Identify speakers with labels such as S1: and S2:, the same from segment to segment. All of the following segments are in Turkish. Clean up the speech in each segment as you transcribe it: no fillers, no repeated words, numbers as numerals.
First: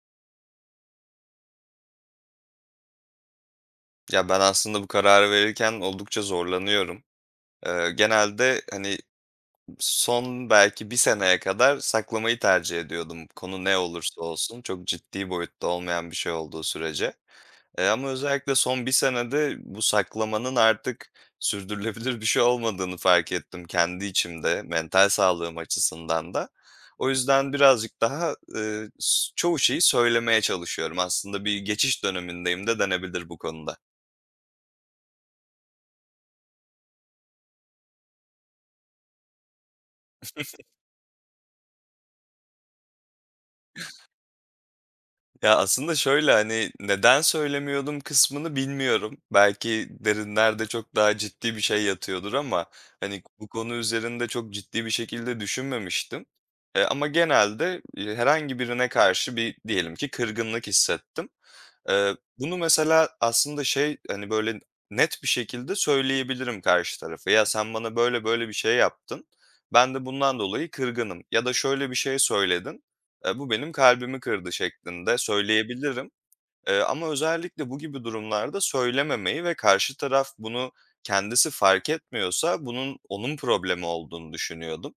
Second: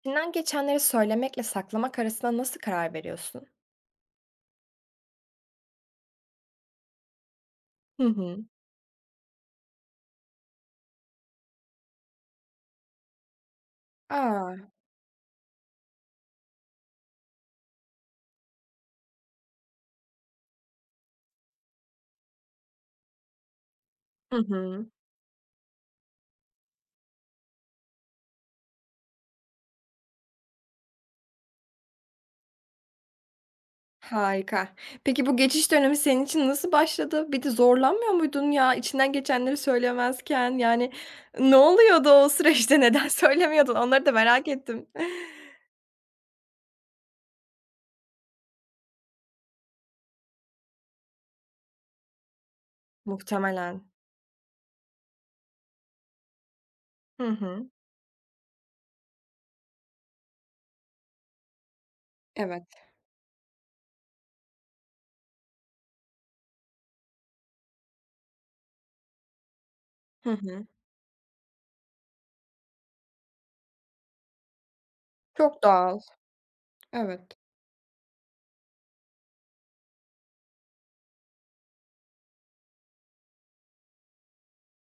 S1: İçinden geçenleri söylemekle saklamak arasında nasıl karar veriyorsun?
S2: Ya, ben aslında bu kararı verirken oldukça zorlanıyorum. Eee,
S1: Hı hı.
S2: genelde, hani, son belki bir seneye kadar saklamayı tercih ediyordum, konu ne olursa olsun,
S1: Aa.
S2: çok ciddi boyutta olmayan bir şey olduğu sürece. Ama özellikle son bir senede bu saklamanın artık sürdürülebilir bir şey olmadığını fark ettim kendi
S1: Hı
S2: içimde,
S1: hı.
S2: mental sağlığım açısından da. O yüzden birazcık daha, s çoğu şeyi söylemeye çalışıyorum. Aslında bir geçiş dönemindeyim de denebilir bu konuda.
S1: Harika. Peki bu geçiş dönemi senin için nasıl başladı? Bir de zorlanmıyor muydun ya içinden geçenleri söylemezken? Yani ne oluyordu o süreçte? Neden söylemiyordun? Onları da merak ettim.
S2: Ya, aslında şöyle, hani, neden söylemiyordum kısmını bilmiyorum. Belki derinlerde çok daha ciddi bir şey yatıyordur ama, hani, bu konu
S1: Muhtemelen.
S2: üzerinde çok ciddi bir şekilde düşünmemiştim. Ama
S1: Hı hı.
S2: genelde, herhangi birine karşı bir diyelim ki kırgınlık hissettim. Bunu
S1: Evet.
S2: mesela aslında şey, hani, böyle net bir şekilde söyleyebilirim karşı tarafa. "Ya, sen bana böyle böyle bir şey yaptın. Ben de
S1: Hı
S2: bundan
S1: hı.
S2: dolayı kırgınım ya da şöyle bir şey söyledin, bu benim kalbimi kırdı." şeklinde
S1: Çok doğal.
S2: söyleyebilirim. Ama
S1: Evet.
S2: özellikle bu gibi durumlarda söylememeyi ve karşı taraf bunu kendisi fark etmiyorsa bunun onun problemi olduğunu düşünüyordum.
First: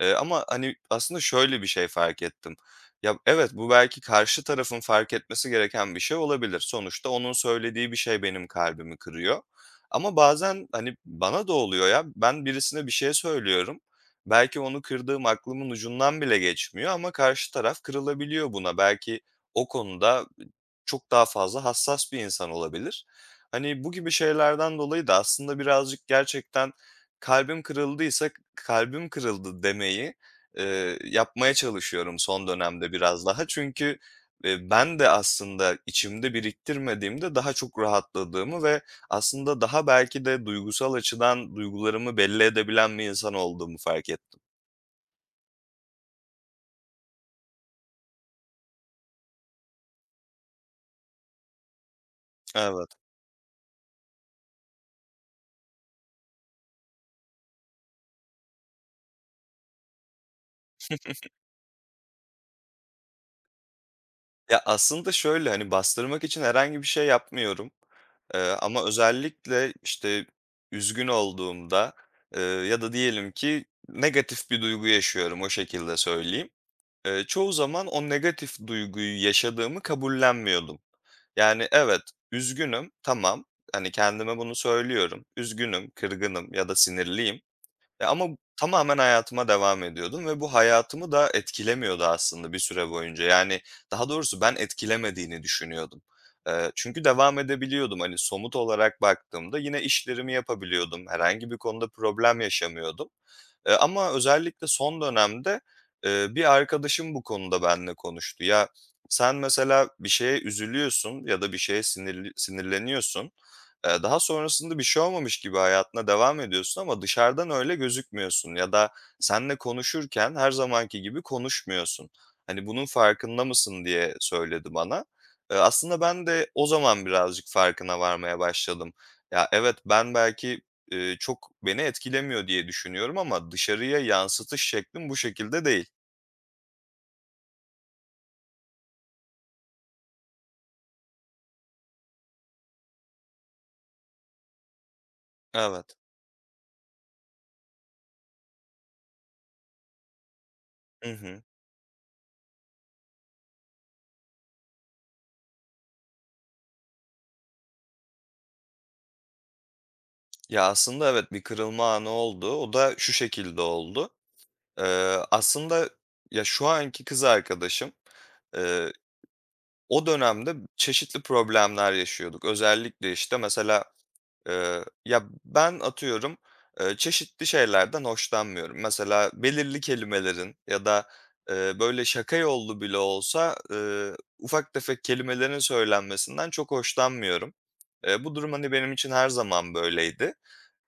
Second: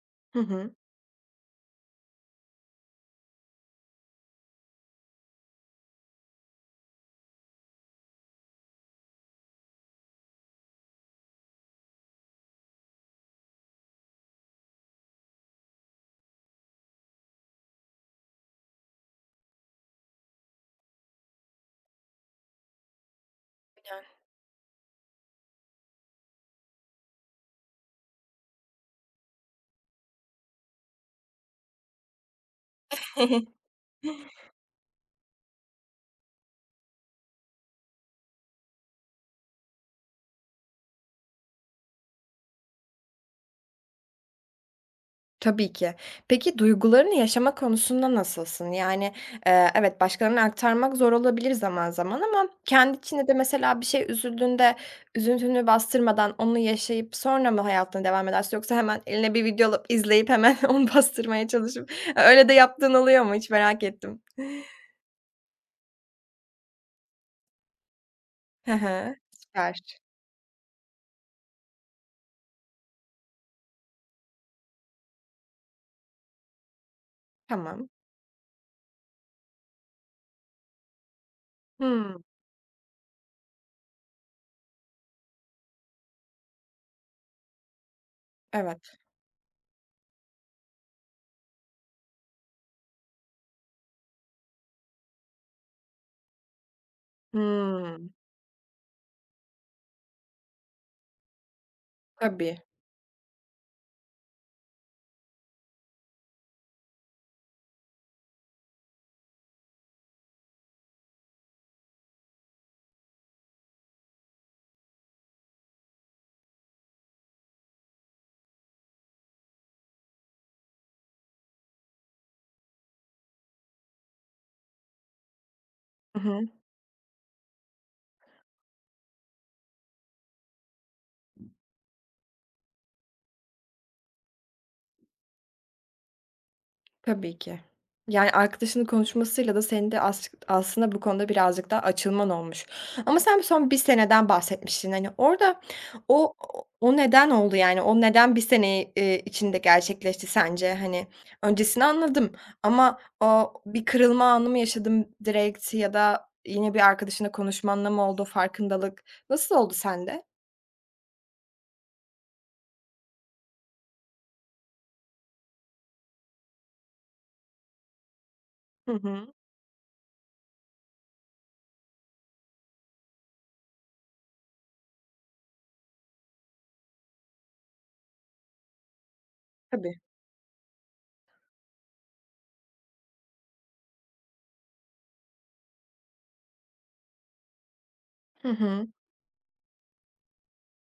S2: Eee,
S1: Hı
S2: ama,
S1: hı.
S2: hani, aslında şöyle bir şey fark ettim. Ya, evet, bu belki karşı tarafın fark etmesi gereken bir şey olabilir. Sonuçta onun söylediği bir şey benim kalbimi kırıyor. Ama bazen, hani, bana da oluyor ya, ben birisine bir şey söylüyorum. Belki onu kırdığım aklımın ucundan bile geçmiyor ama karşı taraf kırılabiliyor buna. Belki o konuda çok daha fazla hassas bir insan olabilir. Hani, bu gibi şeylerden dolayı da aslında birazcık gerçekten kalbim kırıldıysa kalbim kırıldı demeyi, yapmaya çalışıyorum son dönemde biraz daha.
S1: Aynen.
S2: Çünkü, ben de aslında içimde biriktirmediğimde daha çok rahatladığımı ve aslında daha belki de duygusal açıdan duygularımı belli edebilen bir insan olduğumu fark ettim.
S1: Tabii ki. Peki duygularını yaşama konusunda nasılsın? Yani, evet, başkalarına aktarmak zor olabilir zaman zaman ama
S2: Evet.
S1: kendi içinde de mesela bir şey üzüldüğünde üzüntünü bastırmadan onu yaşayıp sonra mı hayatına devam edersin yoksa hemen eline bir video alıp izleyip hemen onu bastırmaya çalışıp öyle de yaptığın oluyor mu? Hiç merak ettim.
S2: Ya, aslında şöyle, hani, bastırmak için herhangi bir şey yapmıyorum,
S1: Hı
S2: ama
S1: hı.
S2: özellikle,
S1: Süper.
S2: işte, üzgün olduğumda, ya da diyelim ki negatif bir duygu yaşıyorum, o şekilde söyleyeyim. Çoğu zaman
S1: Tamam.
S2: o negatif duyguyu yaşadığımı kabullenmiyordum. Yani, evet,
S1: Hımm.
S2: üzgünüm, tamam, hani, kendime bunu söylüyorum, üzgünüm, kırgınım ya da sinirliyim ya, ama
S1: Evet.
S2: tamamen hayatıma devam ediyordum ve bu hayatımı da etkilemiyordu aslında bir süre boyunca. Yani, daha doğrusu ben etkilemediğini düşünüyordum. Çünkü devam edebiliyordum.
S1: Hımm.
S2: Hani, somut olarak baktığımda yine işlerimi yapabiliyordum. Herhangi bir konuda problem
S1: Tabii.
S2: yaşamıyordum. Ama özellikle son dönemde, bir arkadaşım bu konuda benimle konuştu. "Ya, sen mesela bir şeye üzülüyorsun ya da bir şeye sinirleniyorsun. Daha sonrasında bir şey olmamış gibi hayatına devam ediyorsun ama dışarıdan öyle gözükmüyorsun ya da seninle konuşurken her zamanki gibi konuşmuyorsun. Hani, bunun farkında mısın diye söyledi bana. Aslında
S1: Hı
S2: ben
S1: hı.
S2: de o zaman birazcık farkına varmaya başladım. Ya, evet, ben belki, çok beni etkilemiyor diye düşünüyorum ama dışarıya yansıtış şeklim bu şekilde değil.
S1: Tabii ki. Yani, arkadaşının konuşmasıyla da senin de aslında bu konuda birazcık daha açılman olmuş. Ama sen son bir seneden bahsetmiştin. Hani, orada
S2: Evet.
S1: o o neden oldu? Yani, o neden bir sene, içinde gerçekleşti sence? Hani,
S2: Hı hı.
S1: öncesini anladım ama o bir kırılma anı mı yaşadın direkt ya da yine bir arkadaşınla konuşmanla mı oldu farkındalık? Nasıl oldu sende?
S2: Ya, aslında evet, bir kırılma anı oldu. O da şu şekilde oldu. Aslında ya, şu anki kız arkadaşım, eee,
S1: Hı hı.
S2: o dönemde çeşitli problemler yaşıyorduk. Özellikle, işte, mesela, ya, ben atıyorum, çeşitli şeylerden hoşlanmıyorum. Mesela belirli
S1: Tabii.
S2: kelimelerin ya da, böyle şaka yollu bile olsa, ufak tefek kelimelerin söylenmesinden çok hoşlanmıyorum. Bu
S1: Hı
S2: durum, hani,
S1: hı.
S2: benim için her zaman böyleydi.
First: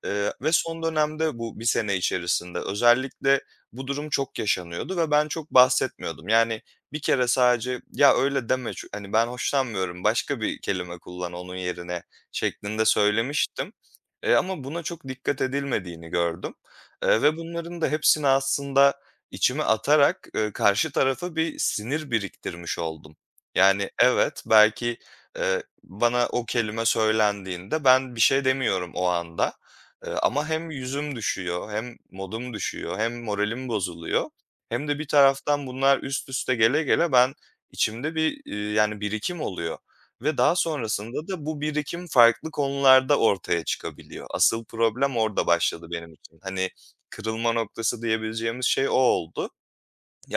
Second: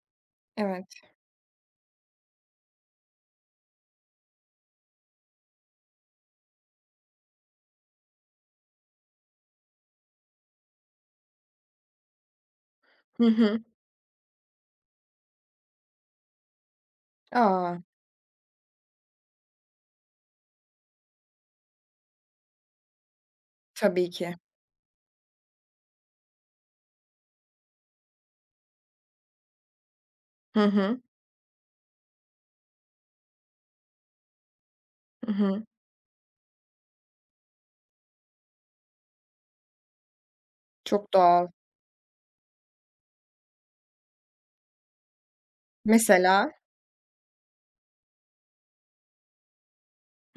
S2: Ve son
S1: Evet.
S2: dönemde bu bir sene içerisinde özellikle bu durum çok yaşanıyordu ve ben çok bahsetmiyordum. Yani bir kere sadece "Ya, öyle deme hani, ben hoşlanmıyorum, başka bir kelime kullan onun yerine." şeklinde
S1: Hı hı.
S2: söylemiştim. Ama buna çok dikkat edilmediğini gördüm, ve
S1: A!
S2: bunların da hepsini aslında içime atarak, karşı tarafa bir sinir biriktirmiş oldum. Yani
S1: Tabii ki.
S2: evet, belki, bana o kelime söylendiğinde ben bir şey demiyorum o anda. Ama
S1: Hı
S2: hem
S1: hı.
S2: yüzüm düşüyor, hem modum düşüyor, hem moralim bozuluyor hem de bir
S1: Hı hı.
S2: taraftan bunlar üst üste gele gele ben içimde bir, yani, birikim oluyor ve daha
S1: Çok
S2: sonrasında da
S1: doğal.
S2: bu birikim farklı konularda ortaya çıkabiliyor. Asıl problem orada başladı benim için.
S1: Mesela?
S2: Hani, kırılma noktası diyebileceğimiz şey o oldu.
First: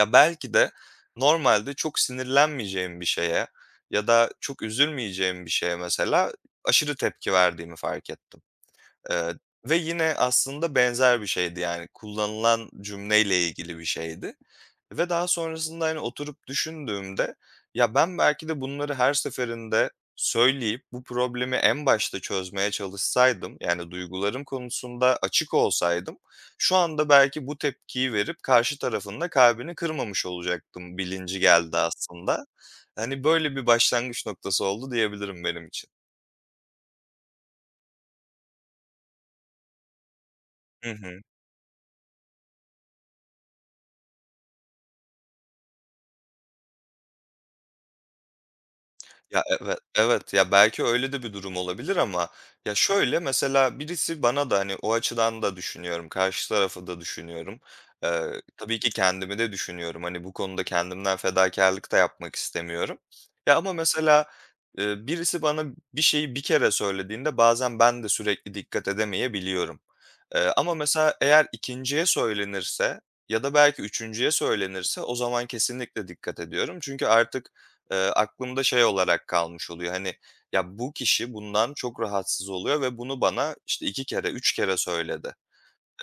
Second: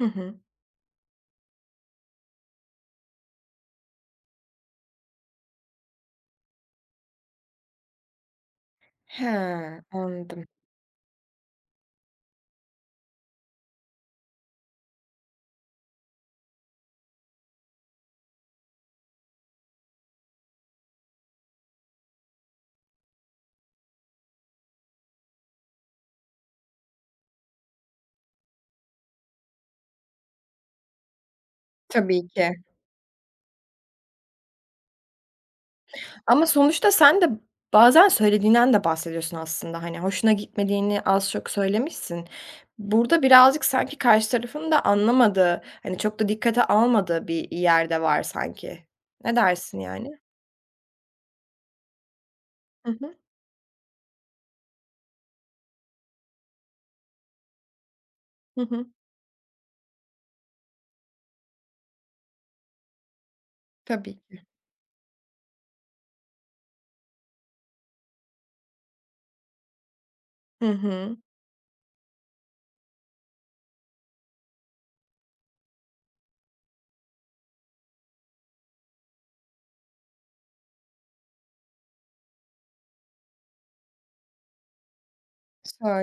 S1: Hı hı.
S2: belki de normalde çok sinirlenmeyeceğim bir şeye ya da çok üzülmeyeceğim bir şeye mesela aşırı tepki verdiğimi fark ettim.
S1: He,
S2: Eee, ve yine
S1: anladım.
S2: aslında benzer bir şeydi, yani, kullanılan cümleyle ilgili bir şeydi ve daha sonrasında, hani, oturup düşündüğümde, ya, ben belki de bunları her seferinde söyleyip bu problemi en başta çözmeye çalışsaydım, yani, duygularım konusunda açık olsaydım, şu anda belki bu tepkiyi verip karşı tarafın da kalbini kırmamış olacaktım bilinci geldi
S1: Tabii
S2: aslında.
S1: ki.
S2: Hani, böyle bir başlangıç noktası oldu diyebilirim benim için.
S1: Ama sonuçta sen de bazen söylediğinden de bahsediyorsun aslında. Hani, hoşuna
S2: Hı
S1: gitmediğini
S2: hı.
S1: az çok söylemişsin. Burada birazcık sanki karşı tarafın da anlamadığı, hani, çok da dikkate almadığı bir yerde var sanki. Ne
S2: Ya, evet
S1: dersin yani?
S2: evet, ya, belki öyle de bir durum olabilir ama ya,
S1: Hı hı.
S2: şöyle, mesela birisi bana da, hani, o açıdan da düşünüyorum, karşı tarafı da düşünüyorum. Eee,
S1: Hı
S2: tabii
S1: hı.
S2: ki kendimi de düşünüyorum. Hani, bu konuda kendimden fedakarlık da yapmak istemiyorum. Ya, ama
S1: Tabii
S2: mesela,
S1: ki.
S2: birisi bana bir şeyi bir kere söylediğinde bazen ben de sürekli dikkat edemeyebiliyorum. Eee,
S1: Hı
S2: ama mesela
S1: hı.
S2: eğer ikinciye söylenirse ya da belki üçüncüye söylenirse o zaman kesinlikle dikkat ediyorum. Çünkü artık, aklımda şey olarak kalmış oluyor, hani, ya, bu kişi bundan çok rahatsız oluyor ve bunu bana, işte, 2 kere, 3 kere söyledi.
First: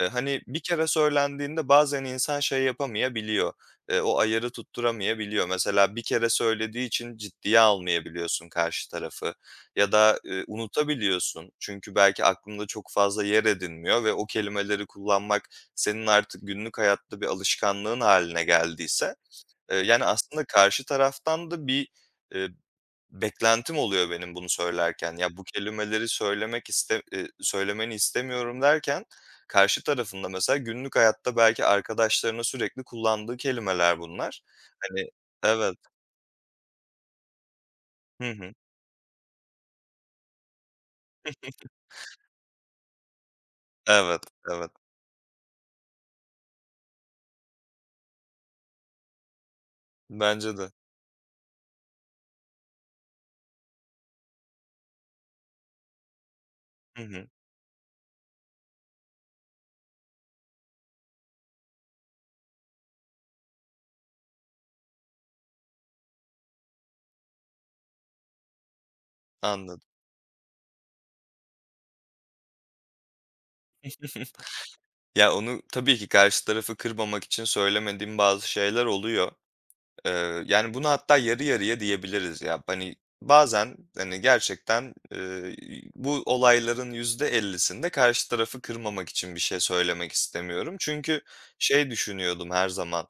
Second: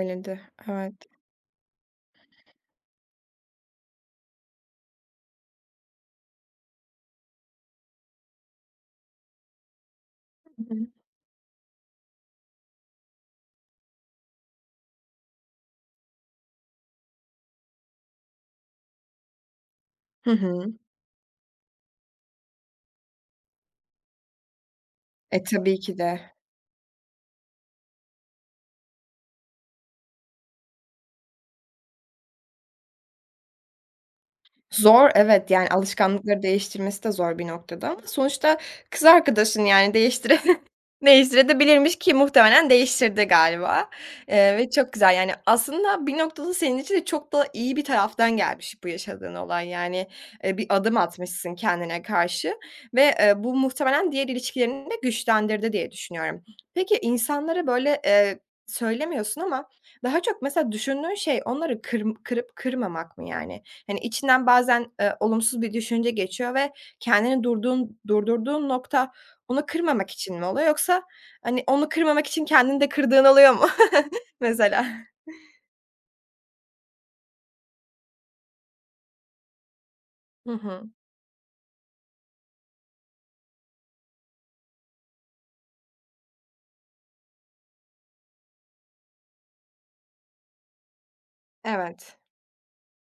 S2: Hani, bir kere
S1: evet.
S2: söylendiğinde bazen insan şey yapamayabiliyor, o ayarı tutturamayabiliyor. Mesela bir kere söylediği için ciddiye almayabiliyorsun karşı tarafı ya da,
S1: Hı hı.
S2: unutabiliyorsun. Çünkü belki aklında çok fazla yer edinmiyor ve o kelimeleri kullanmak senin artık günlük hayatta bir alışkanlığın haline geldiyse, yani,
S1: Hı
S2: aslında
S1: hı.
S2: karşı taraftan da bir, eee, beklentim oluyor benim bunu söylerken. Ya,
S1: E,
S2: bu
S1: tabii ki
S2: kelimeleri
S1: de.
S2: söylemek iste söylemeni istemiyorum derken karşı tarafında mesela günlük hayatta belki arkadaşlarına sürekli kullandığı kelimeler bunlar. Hani.
S1: Zor, evet, yani,
S2: Evet.
S1: alışkanlıkları değiştirmesi de zor bir noktada ama
S2: Hı hı.
S1: sonuçta kız arkadaşın, yani, değiştirebilirmiş ki muhtemelen değiştirdi galiba,
S2: Evet, evet.
S1: ve çok güzel. Yani, aslında bir noktada senin için de çok da iyi bir taraftan gelmiş bu yaşadığın olay. Yani,
S2: Bence
S1: bir
S2: de.
S1: adım atmışsın kendine karşı ve, bu muhtemelen diğer ilişkilerini de güçlendirdi diye düşünüyorum. Peki
S2: Hı hı.
S1: insanlara, böyle, söylemiyorsun ama daha çok mesela düşündüğün şey onları kırıp kırmamak mı, yani? Hani, içinden bazen, olumsuz bir düşünce geçiyor ve kendini durdurduğun nokta onu
S2: Anladım.
S1: kırmamak için mi oluyor yoksa, hani, onu kırmamak için kendini de kırdığın oluyor mu mesela?
S2: Ya, onu tabii ki karşı tarafı kırmamak için söylemediğim bazı şeyler oluyor. Eee,
S1: Hı
S2: yani, bunu
S1: hı.
S2: hatta yarı yarıya diyebiliriz ya. Hani, bazen, hani, gerçekten, bu olayların yüzde elli'sinde karşı tarafı kırmamak için bir şey söylemek istemiyorum. Çünkü şey
S1: Evet.
S2: düşünüyordum her zaman.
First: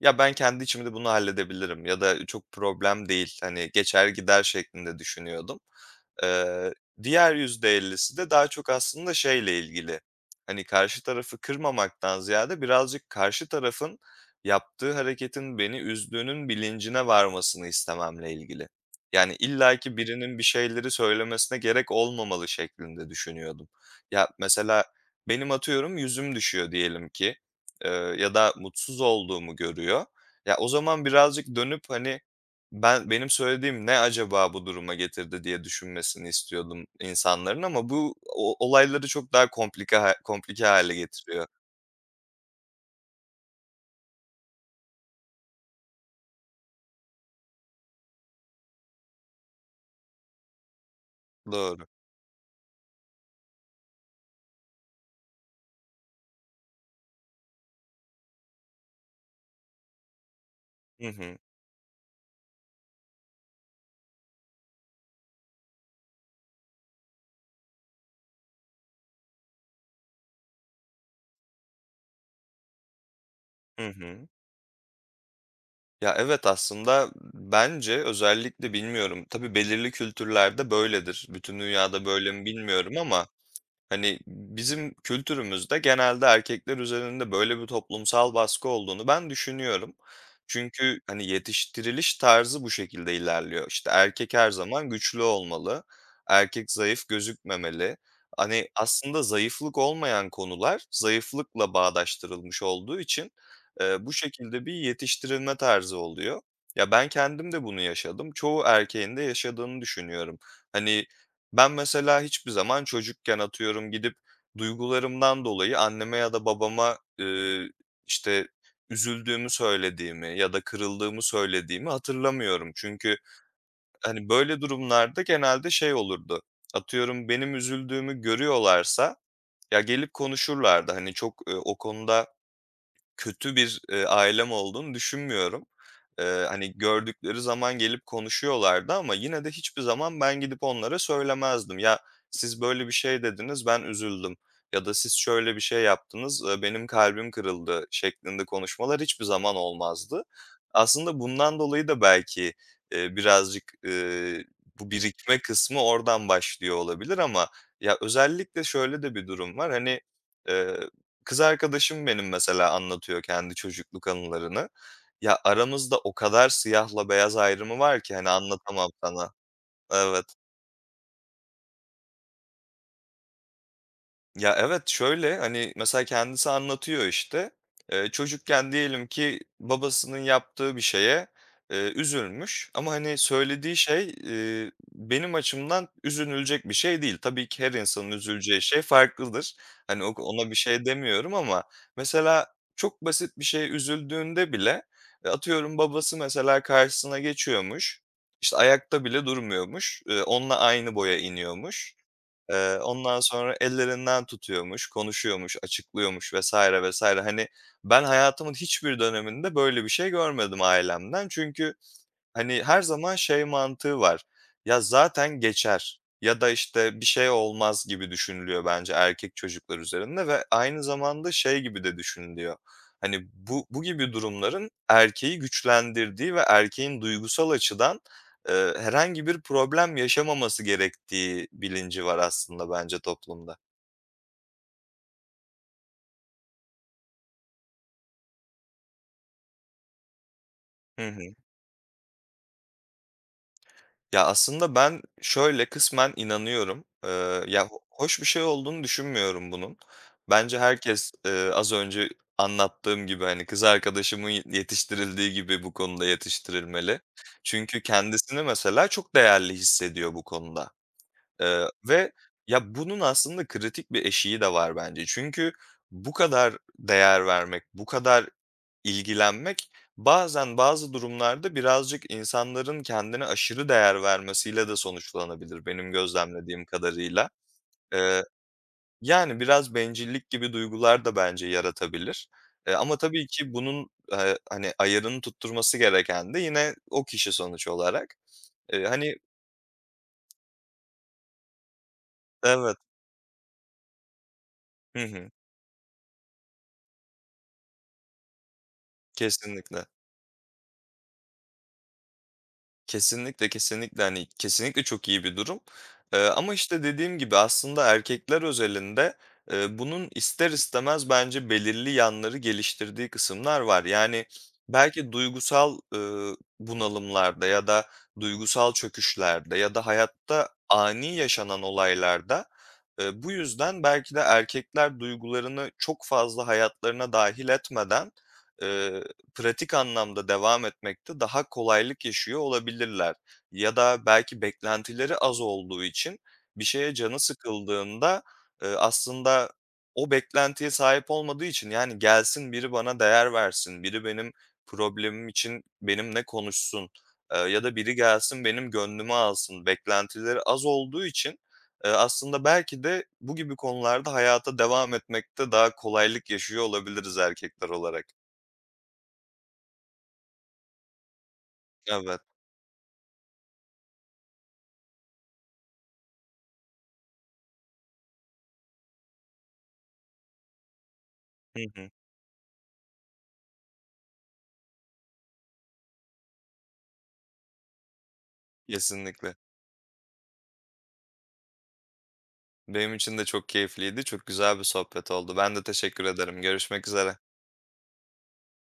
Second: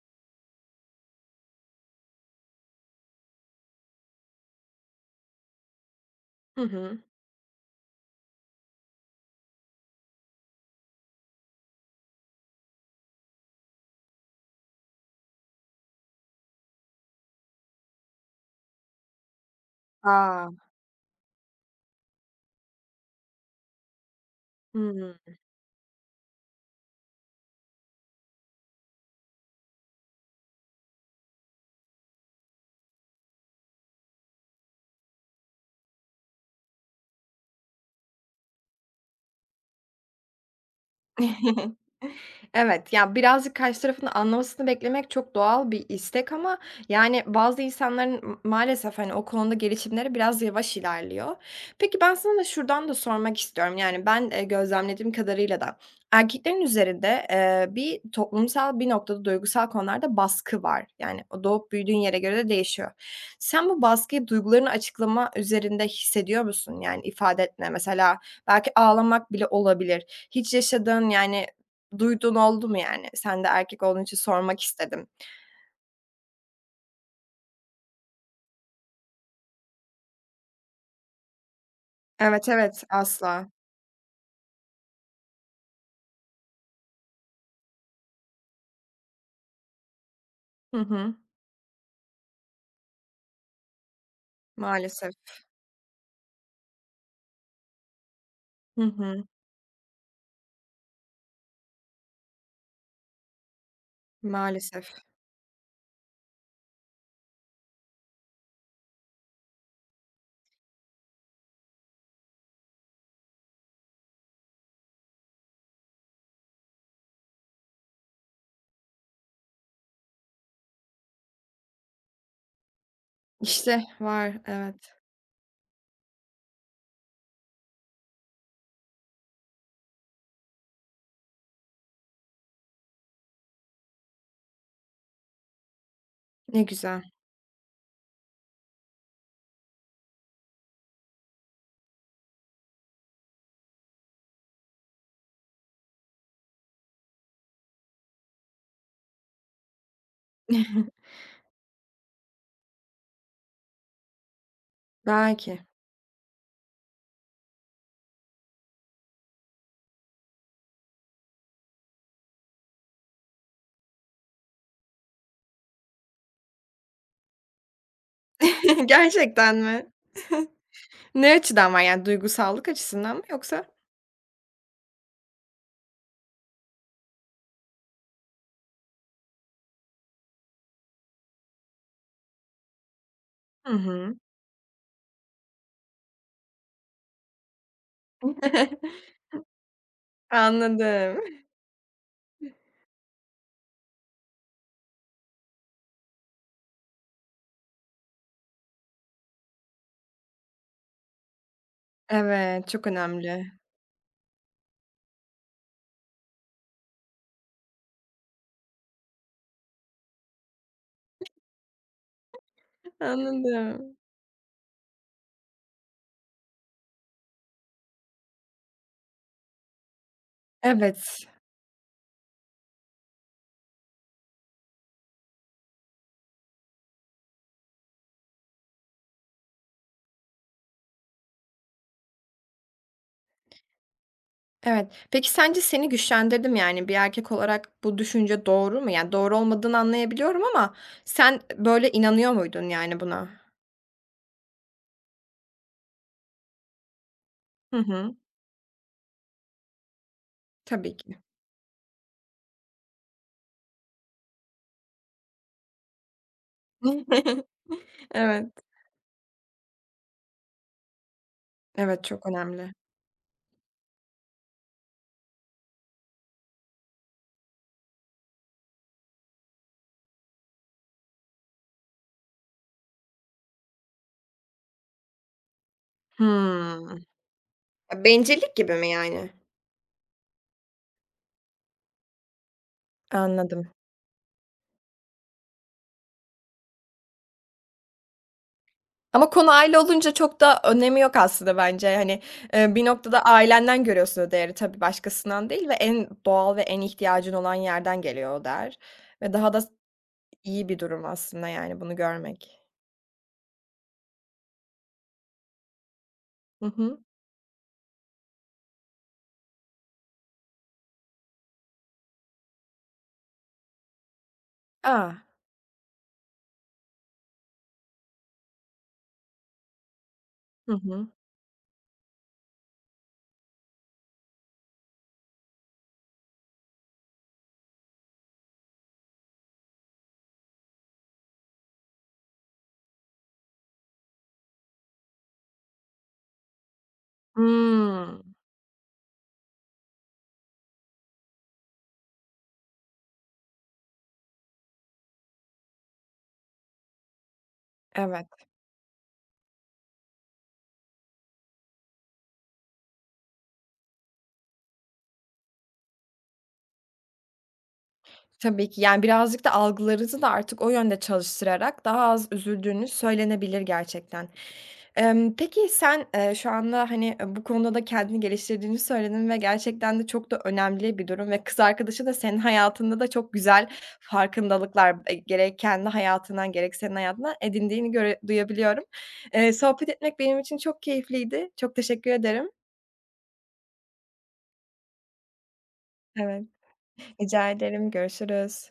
S2: Ya, ben kendi içimde bunu halledebilirim ya da çok problem değil, hani, geçer gider şeklinde düşünüyordum.
S1: Hı
S2: Eee,
S1: hı.
S2: diğer %50'si de daha çok aslında şeyle ilgili, hani, karşı tarafı kırmamaktan ziyade birazcık karşı tarafın yaptığı hareketin beni üzdüğünün bilincine varmasını istememle ilgili. Yani, illaki birinin bir
S1: A!
S2: şeyleri söylemesine gerek olmamalı şeklinde düşünüyordum. Ya, mesela
S1: Hıı.
S2: benim atıyorum yüzüm düşüyor diyelim ki ya da mutsuz olduğumu görüyor. Ya, o zaman birazcık dönüp, hani, benim söylediğim ne acaba bu duruma getirdi diye düşünmesini istiyordum insanların ama bu o olayları çok daha komplike hale getiriyor.
S1: Evet, ya, birazcık karşı tarafın anlamasını beklemek çok doğal bir istek ama, yani, bazı insanların maalesef, hani, o konuda gelişimleri biraz yavaş ilerliyor.
S2: Doğru.
S1: Peki, ben sana da şuradan da sormak istiyorum. Yani, ben, gözlemlediğim kadarıyla da erkeklerin üzerinde, bir toplumsal bir noktada duygusal konularda baskı var.
S2: Hı
S1: Yani,
S2: hı.
S1: o doğup büyüdüğün yere göre de değişiyor. Sen bu baskıyı duygularını açıklama üzerinde hissediyor musun? Yani, ifade etme, mesela belki ağlamak bile olabilir. Hiç yaşadığın, yani, duyduğun oldu mu yani? Sen de erkek
S2: Hı
S1: olduğun için
S2: hı.
S1: sormak istedim.
S2: Ya, evet, aslında bence özellikle bilmiyorum. Tabii belirli kültürlerde böyledir. Bütün dünyada böyle mi
S1: Evet, evet,
S2: bilmiyorum ama,
S1: asla.
S2: hani, bizim kültürümüzde genelde erkekler üzerinde böyle bir toplumsal baskı olduğunu ben düşünüyorum.
S1: Hı
S2: Çünkü,
S1: hı.
S2: hani, yetiştiriliş tarzı bu şekilde ilerliyor. İşte, erkek her zaman
S1: Maalesef.
S2: güçlü olmalı, erkek zayıf gözükmemeli. Hani,
S1: Hı
S2: aslında
S1: hı.
S2: zayıflık olmayan konular zayıflıkla bağdaştırılmış olduğu için, bu şekilde bir
S1: Maalesef.
S2: yetiştirilme tarzı oluyor. Ya, ben kendim de bunu yaşadım. Çoğu erkeğin de yaşadığını düşünüyorum. Hani, ben mesela hiçbir zaman çocukken atıyorum gidip duygularımdan dolayı anneme ya da babama, işte, üzüldüğümü söylediğimi ya da kırıldığımı söylediğimi hatırlamıyorum. Çünkü,
S1: İşte
S2: hani,
S1: var,
S2: böyle
S1: evet.
S2: durumlarda genelde şey olurdu, atıyorum benim üzüldüğümü görüyorlarsa ya gelip konuşurlardı. Hani, çok, o konuda kötü bir, ailem olduğunu düşünmüyorum. Eee,
S1: Ne
S2: hani,
S1: güzel.
S2: gördükleri zaman gelip konuşuyorlardı ama yine de hiçbir zaman ben gidip onlara söylemezdim. "Ya, siz böyle bir şey dediniz, ben üzüldüm." ya da "Siz şöyle bir şey yaptınız, benim kalbim kırıldı." şeklinde konuşmalar hiçbir zaman olmazdı. Aslında bundan dolayı da belki, birazcık, bu birikme
S1: Belki.
S2: kısmı oradan başlıyor olabilir ama ya, özellikle şöyle de bir durum var, hani. eee Kız arkadaşım benim mesela anlatıyor kendi çocukluk anılarını. Ya, aramızda o kadar siyahla beyaz ayrımı var ki, hani, anlatamam sana.
S1: Gerçekten mi?
S2: Evet.
S1: Ne açıdan var yani, duygusallık açısından mı yoksa?
S2: Ya, evet, şöyle, hani, mesela kendisi anlatıyor, işte. Çocukken diyelim ki babasının yaptığı bir şeye, üzülmüş ama, hani,
S1: Hı
S2: söylediği şey,
S1: hı.
S2: benim açımdan üzülülecek bir şey değil. Tabii ki her insanın üzüleceği şey farklıdır. Hani, o ona bir şey
S1: Anladım.
S2: demiyorum ama mesela çok basit bir şeye üzüldüğünde bile, atıyorum babası mesela karşısına geçiyormuş, işte, ayakta bile durmuyormuş, onunla aynı boya iniyormuş.
S1: Evet,
S2: Eee,
S1: çok
S2: ondan
S1: önemli.
S2: sonra ellerinden tutuyormuş, konuşuyormuş, açıklıyormuş vesaire vesaire. Hani, ben hayatımın hiçbir döneminde böyle bir şey görmedim ailemden. Çünkü hani, her zaman şey
S1: Anladım.
S2: mantığı var, "Ya, zaten geçer." ya da, işte, "Bir şey olmaz." gibi düşünülüyor bence erkek çocuklar üzerinde ve aynı
S1: Evet.
S2: zamanda şey gibi de düşünülüyor. Hani, bu gibi durumların erkeği güçlendirdiği ve erkeğin duygusal açıdan, herhangi bir problem yaşamaması gerektiği bilinci var aslında bence toplumda.
S1: Evet. Peki sence seni güçlendirdi mi? Yani, bir erkek olarak bu düşünce doğru mu? Yani, doğru olmadığını anlayabiliyorum ama
S2: Hı hı.
S1: sen böyle inanıyor muydun yani buna?
S2: Ya, aslında ben şöyle kısmen inanıyorum. Ya,
S1: Hı
S2: ho
S1: hı.
S2: hoş bir şey olduğunu düşünmüyorum bunun. Bence
S1: Tabii
S2: herkes,
S1: ki.
S2: az önce anlattığım gibi, hani, kız arkadaşımın yetiştirildiği gibi bu konuda yetiştirilmeli. Çünkü kendisini
S1: Evet.
S2: mesela çok değerli hissediyor bu konuda. Eee,
S1: Evet,
S2: ve
S1: çok önemli.
S2: ya, bunun aslında kritik bir eşiği de var bence. Çünkü bu kadar değer vermek, bu kadar İlgilenmek bazen bazı durumlarda birazcık insanların kendine aşırı değer vermesiyle de sonuçlanabilir benim gözlemlediğim
S1: Hımm.
S2: kadarıyla. Eee,
S1: Bencillik gibi mi yani?
S2: yani biraz bencillik gibi duygular da bence yaratabilir. Ama tabii ki
S1: Anladım.
S2: bunun, hani, ayarını tutturması gereken de yine o kişi sonuç olarak. Hani.
S1: Ama konu aile olunca çok da önemi yok aslında bence. Hani,
S2: Evet.
S1: bir noktada ailenden görüyorsun o değeri, tabii
S2: Hı hı.
S1: başkasından değil, ve en doğal ve en ihtiyacın olan yerden geliyor o değer ve daha da
S2: Kesinlikle.
S1: iyi bir durum aslında yani bunu görmek.
S2: Kesinlikle, kesinlikle, hani, kesinlikle çok iyi bir durum. Ama,
S1: Hı
S2: işte,
S1: hı.
S2: dediğim gibi aslında erkekler özelinde, bunun ister istemez bence belirli yanları geliştirdiği kısımlar var. Yani, belki
S1: A!
S2: duygusal, bunalımlarda ya da duygusal çöküşlerde ya da hayatta
S1: Hı hı.
S2: ani yaşanan olaylarda, bu yüzden belki de erkekler duygularını çok fazla hayatlarına dâhil etmeden, pratik anlamda devam etmekte daha kolaylık yaşıyor olabilirler. Ya da belki beklentileri az olduğu için bir şeye canı sıkıldığında,
S1: Hımm.
S2: aslında o beklentiye sahip olmadığı için, yani, gelsin biri bana değer versin, biri benim problemim için benimle konuşsun, ya da biri
S1: Evet,
S2: gelsin benim gönlümü alsın beklentileri az olduğu için, aslında belki de bu gibi konularda hayata devam etmekte daha kolaylık yaşıyor olabiliriz erkekler olarak.
S1: tabii ki. Yani, birazcık da algılarınızı da artık o yönde çalıştırarak daha
S2: Evet.
S1: az üzüldüğünüz söylenebilir gerçekten. Peki sen, şu anda, hani, bu konuda da kendini geliştirdiğini söyledin ve gerçekten de çok da önemli bir durum ve kız
S2: Hı.
S1: arkadaşın da senin hayatında da çok güzel farkındalıklar, gerek kendi hayatından gerek senin hayatından edindiğini göre duyabiliyorum.
S2: Kesinlikle.
S1: Sohbet etmek benim için çok keyifliydi. Çok teşekkür ederim.
S2: Benim için de çok keyifliydi. Çok güzel bir sohbet oldu. Ben de teşekkür ederim.
S1: Evet.
S2: Görüşmek üzere.
S1: Rica ederim. Görüşürüz.